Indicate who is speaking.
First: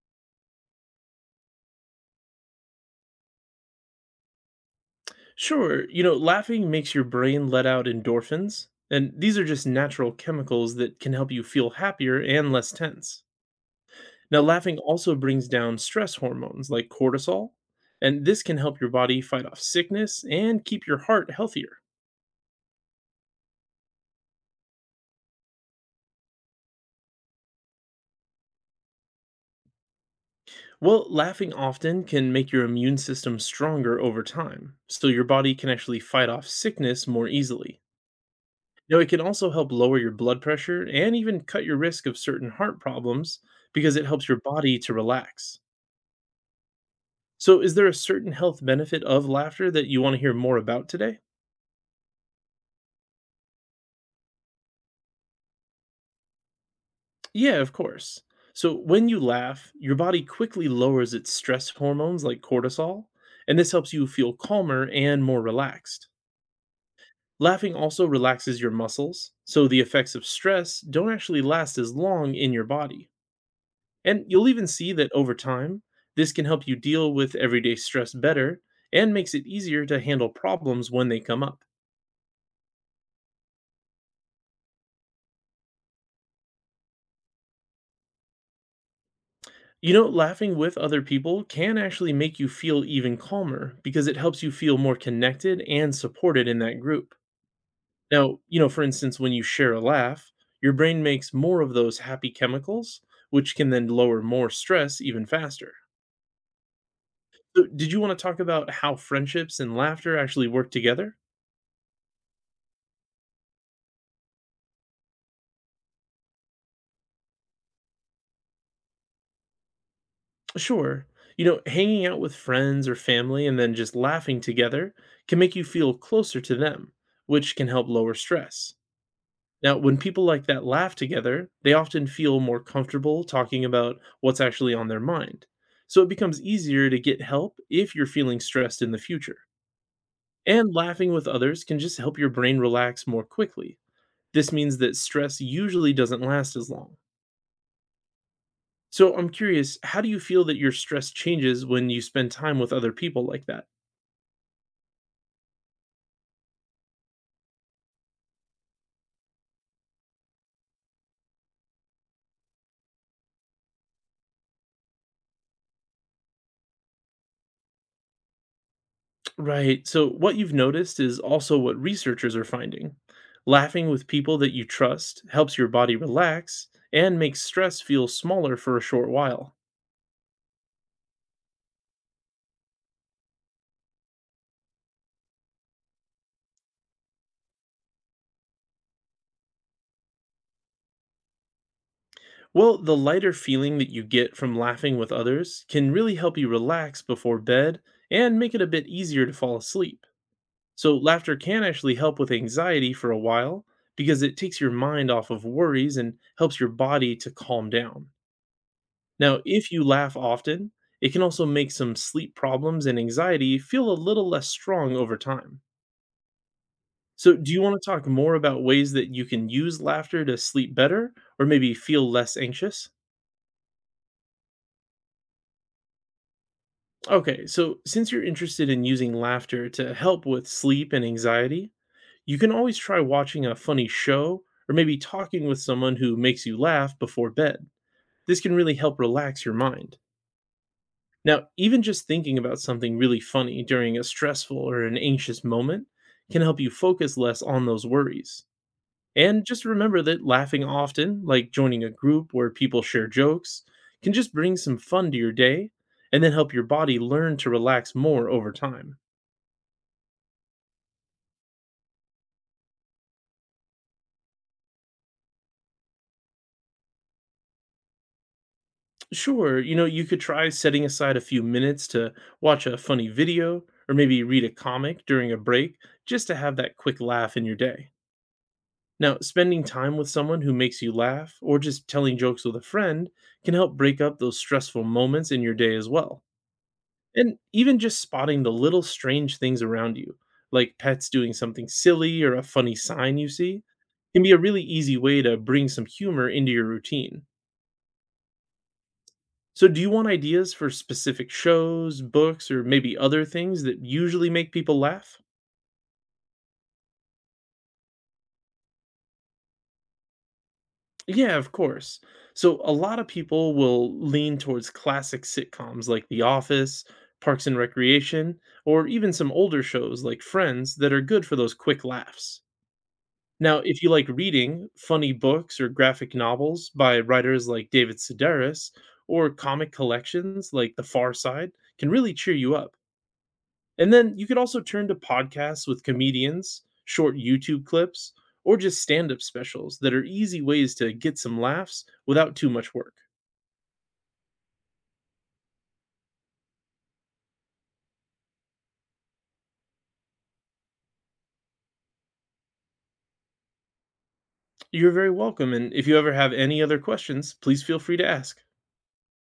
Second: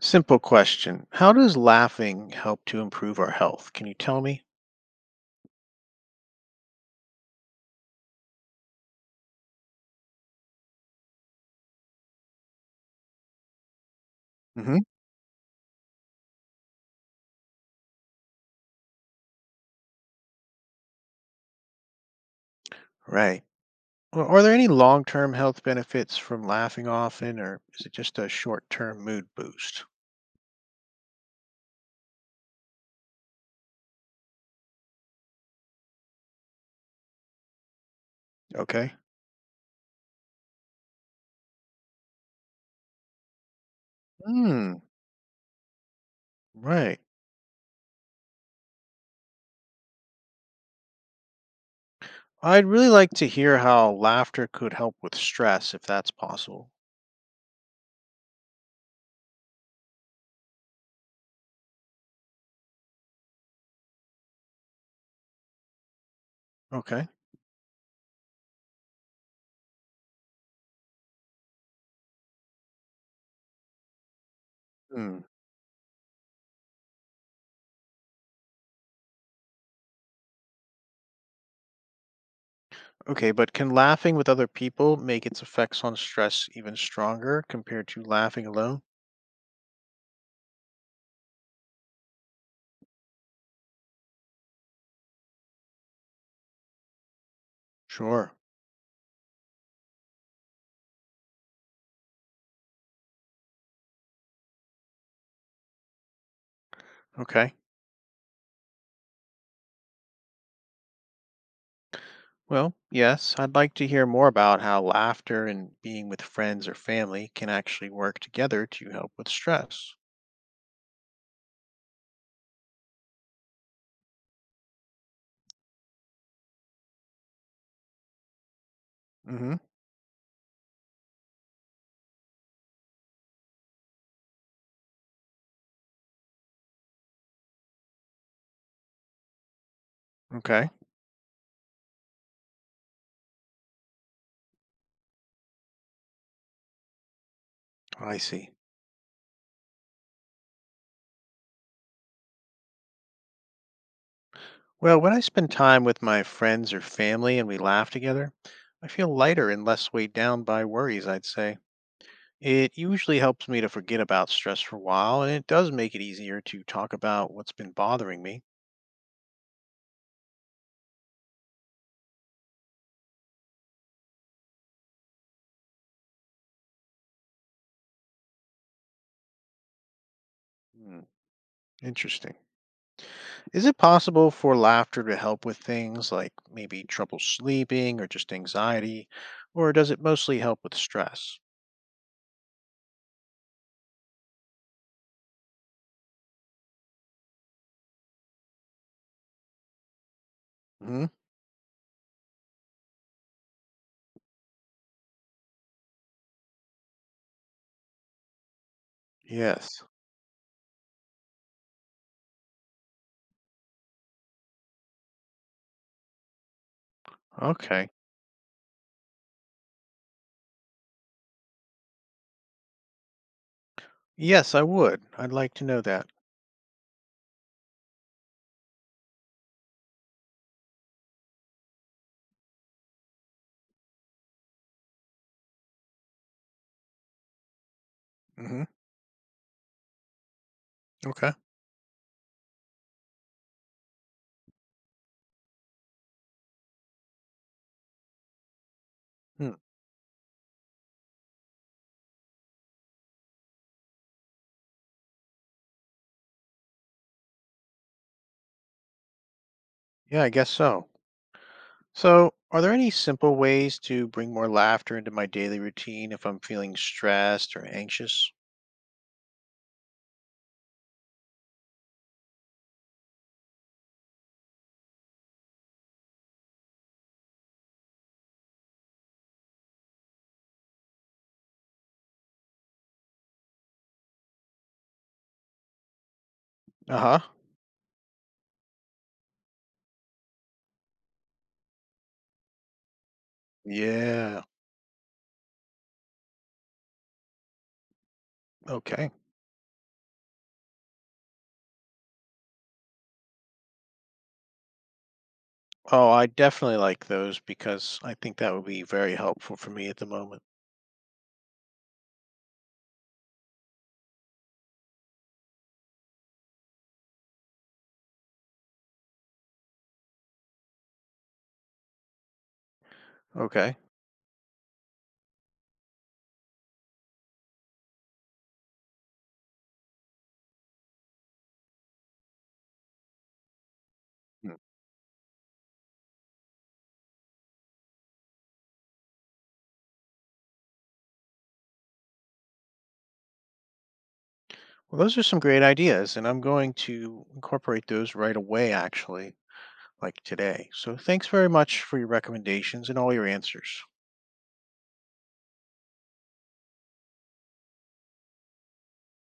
Speaker 1: Simple question. How does laughing help to improve our health? Can you tell me?
Speaker 2: Sure, you know, laughing makes your brain let out endorphins, and these are just natural chemicals that can help you feel happier and less tense. Now, laughing
Speaker 1: Hmm.
Speaker 2: also brings down stress hormones like cortisol, and this can help your body fight off sickness and keep your heart healthier.
Speaker 1: Right. Well, are there any long term health benefits from laughing often, or is it just a short term mood boost?
Speaker 2: Well, laughing often can make your immune system stronger over time, so your body can actually fight off sickness more easily.
Speaker 1: Okay.
Speaker 2: Now, it can also help lower your blood pressure and even cut your risk of certain heart problems because it helps your body
Speaker 1: Hmm.
Speaker 2: to relax.
Speaker 1: Right.
Speaker 2: So, is there a certain health benefit of laughter that you want to hear more about today?
Speaker 1: I'd really like to hear how laughter could help with stress if that's possible.
Speaker 2: Yeah, of course. So, when you laugh, your body quickly lowers its stress hormones like cortisol, and this helps you feel calmer and more relaxed.
Speaker 1: Okay.
Speaker 2: Laughing also relaxes your muscles, so the effects of stress don't actually last as long in your body. And you'll even see that
Speaker 1: Hmm.
Speaker 2: over time, this can help you deal with everyday stress better and makes it easier to handle problems when they come up.
Speaker 1: Okay, but can laughing with other people make its effects on stress even stronger compared to laughing alone?
Speaker 2: You know, laughing with other people can actually make you feel even calmer because it helps you feel more connected and supported in that group.
Speaker 1: Sure.
Speaker 2: Now, for instance, when you share a laugh, your brain makes more of those happy chemicals, which can then lower more stress even faster.
Speaker 1: Okay.
Speaker 2: So, did you want to talk about how friendships and laughter actually work together?
Speaker 1: Well, yes, I'd like to hear more about how laughter and being with friends or family can actually work together to help with stress.
Speaker 2: Sure. You know, hanging out with friends or family and then just laughing together can make you feel closer to them, which can help lower stress.
Speaker 1: Hmm.
Speaker 2: Now, when people like that laugh together, they often feel more comfortable talking about what's actually on their mind. So it becomes easier to get help if you're feeling stressed in the future.
Speaker 1: Okay.
Speaker 2: And laughing with others can just help your brain relax more quickly. This means that stress usually doesn't last as long.
Speaker 1: I see.
Speaker 2: So I'm curious, how do you feel that your stress changes when you spend time with other people like that?
Speaker 1: Well, when I spend time with my friends or family and we laugh together, I feel lighter and less weighed down by worries, I'd say. It usually helps me to forget about stress for a while, and it does make it easier to talk about what's been bothering me.
Speaker 2: Right. So, what you've noticed is also what researchers are finding. Laughing with people that you trust helps your body relax and makes stress feel smaller for a short while.
Speaker 1: Hmm, interesting. Is it possible for laughter to help with things like maybe trouble sleeping or just anxiety, or does it mostly help with stress?
Speaker 2: Well, the lighter feeling that you get from laughing with others can really help you relax before bed and make it a bit easier to fall asleep. So,
Speaker 1: Hmm.
Speaker 2: laughter can actually help with anxiety for a while because it takes your mind off of worries and helps your body to calm down. Now, if
Speaker 1: Yes.
Speaker 2: you laugh often, it can also make some sleep problems and anxiety feel a little less strong over time. So, do you want to
Speaker 1: Okay.
Speaker 2: talk more about ways that you can use laughter to sleep better or maybe feel less anxious?
Speaker 1: Yes, I would. I'd like to know that.
Speaker 2: Okay, so since you're interested in using laughter to help with sleep and anxiety, you can always try watching a funny show or maybe talking with someone who makes you laugh before bed. This can
Speaker 1: Hmm.
Speaker 2: really help relax your mind.
Speaker 1: Okay.
Speaker 2: Now, even just thinking about something really funny during a stressful or an anxious moment can help you focus less on those worries. And
Speaker 1: Hmm.
Speaker 2: just remember that laughing often, like joining a group where people share jokes, can just bring some fun to your day and then help your body learn to relax more over time.
Speaker 1: Yeah, I guess so. So, are there any simple ways to bring more laughter into my daily routine if I'm feeling stressed or anxious?
Speaker 2: Sure, you know, you could try setting aside a few minutes to watch a funny video or maybe read a comic during a break just to have that quick laugh in your day. Now, spending time with someone who makes you laugh or just telling jokes with a friend can help break up those stressful moments in your day as well.
Speaker 1: Uh-huh.
Speaker 2: And even just spotting the little strange things around you, like pets doing something silly or a funny sign you see, can be a
Speaker 1: Yeah.
Speaker 2: really easy way to bring some humor into your routine.
Speaker 1: Okay.
Speaker 2: So, do you want ideas for specific shows, books, or maybe other things that usually make people laugh?
Speaker 1: Oh, I definitely like those because I think that would be very helpful for me at the moment.
Speaker 2: Yeah, of course. So, a lot of people will lean towards classic sitcoms like The Office, Parks and Recreation, or even some older shows like Friends that are good for those quick laughs. Now,
Speaker 1: Okay.
Speaker 2: if you like reading funny books or graphic novels by writers like David Sedaris, or comic collections like The Far Side, can really cheer you up. And then you could
Speaker 1: Hmm.
Speaker 2: also turn to podcasts with comedians, short YouTube clips, or just stand up specials that are easy ways to get some laughs without too much work.
Speaker 1: Well, those are some great ideas, and I'm going to incorporate those right away, actually, like today. So thanks very much for your recommendations and all your answers.
Speaker 2: You're very welcome. And if you ever have any other questions, please feel free to ask.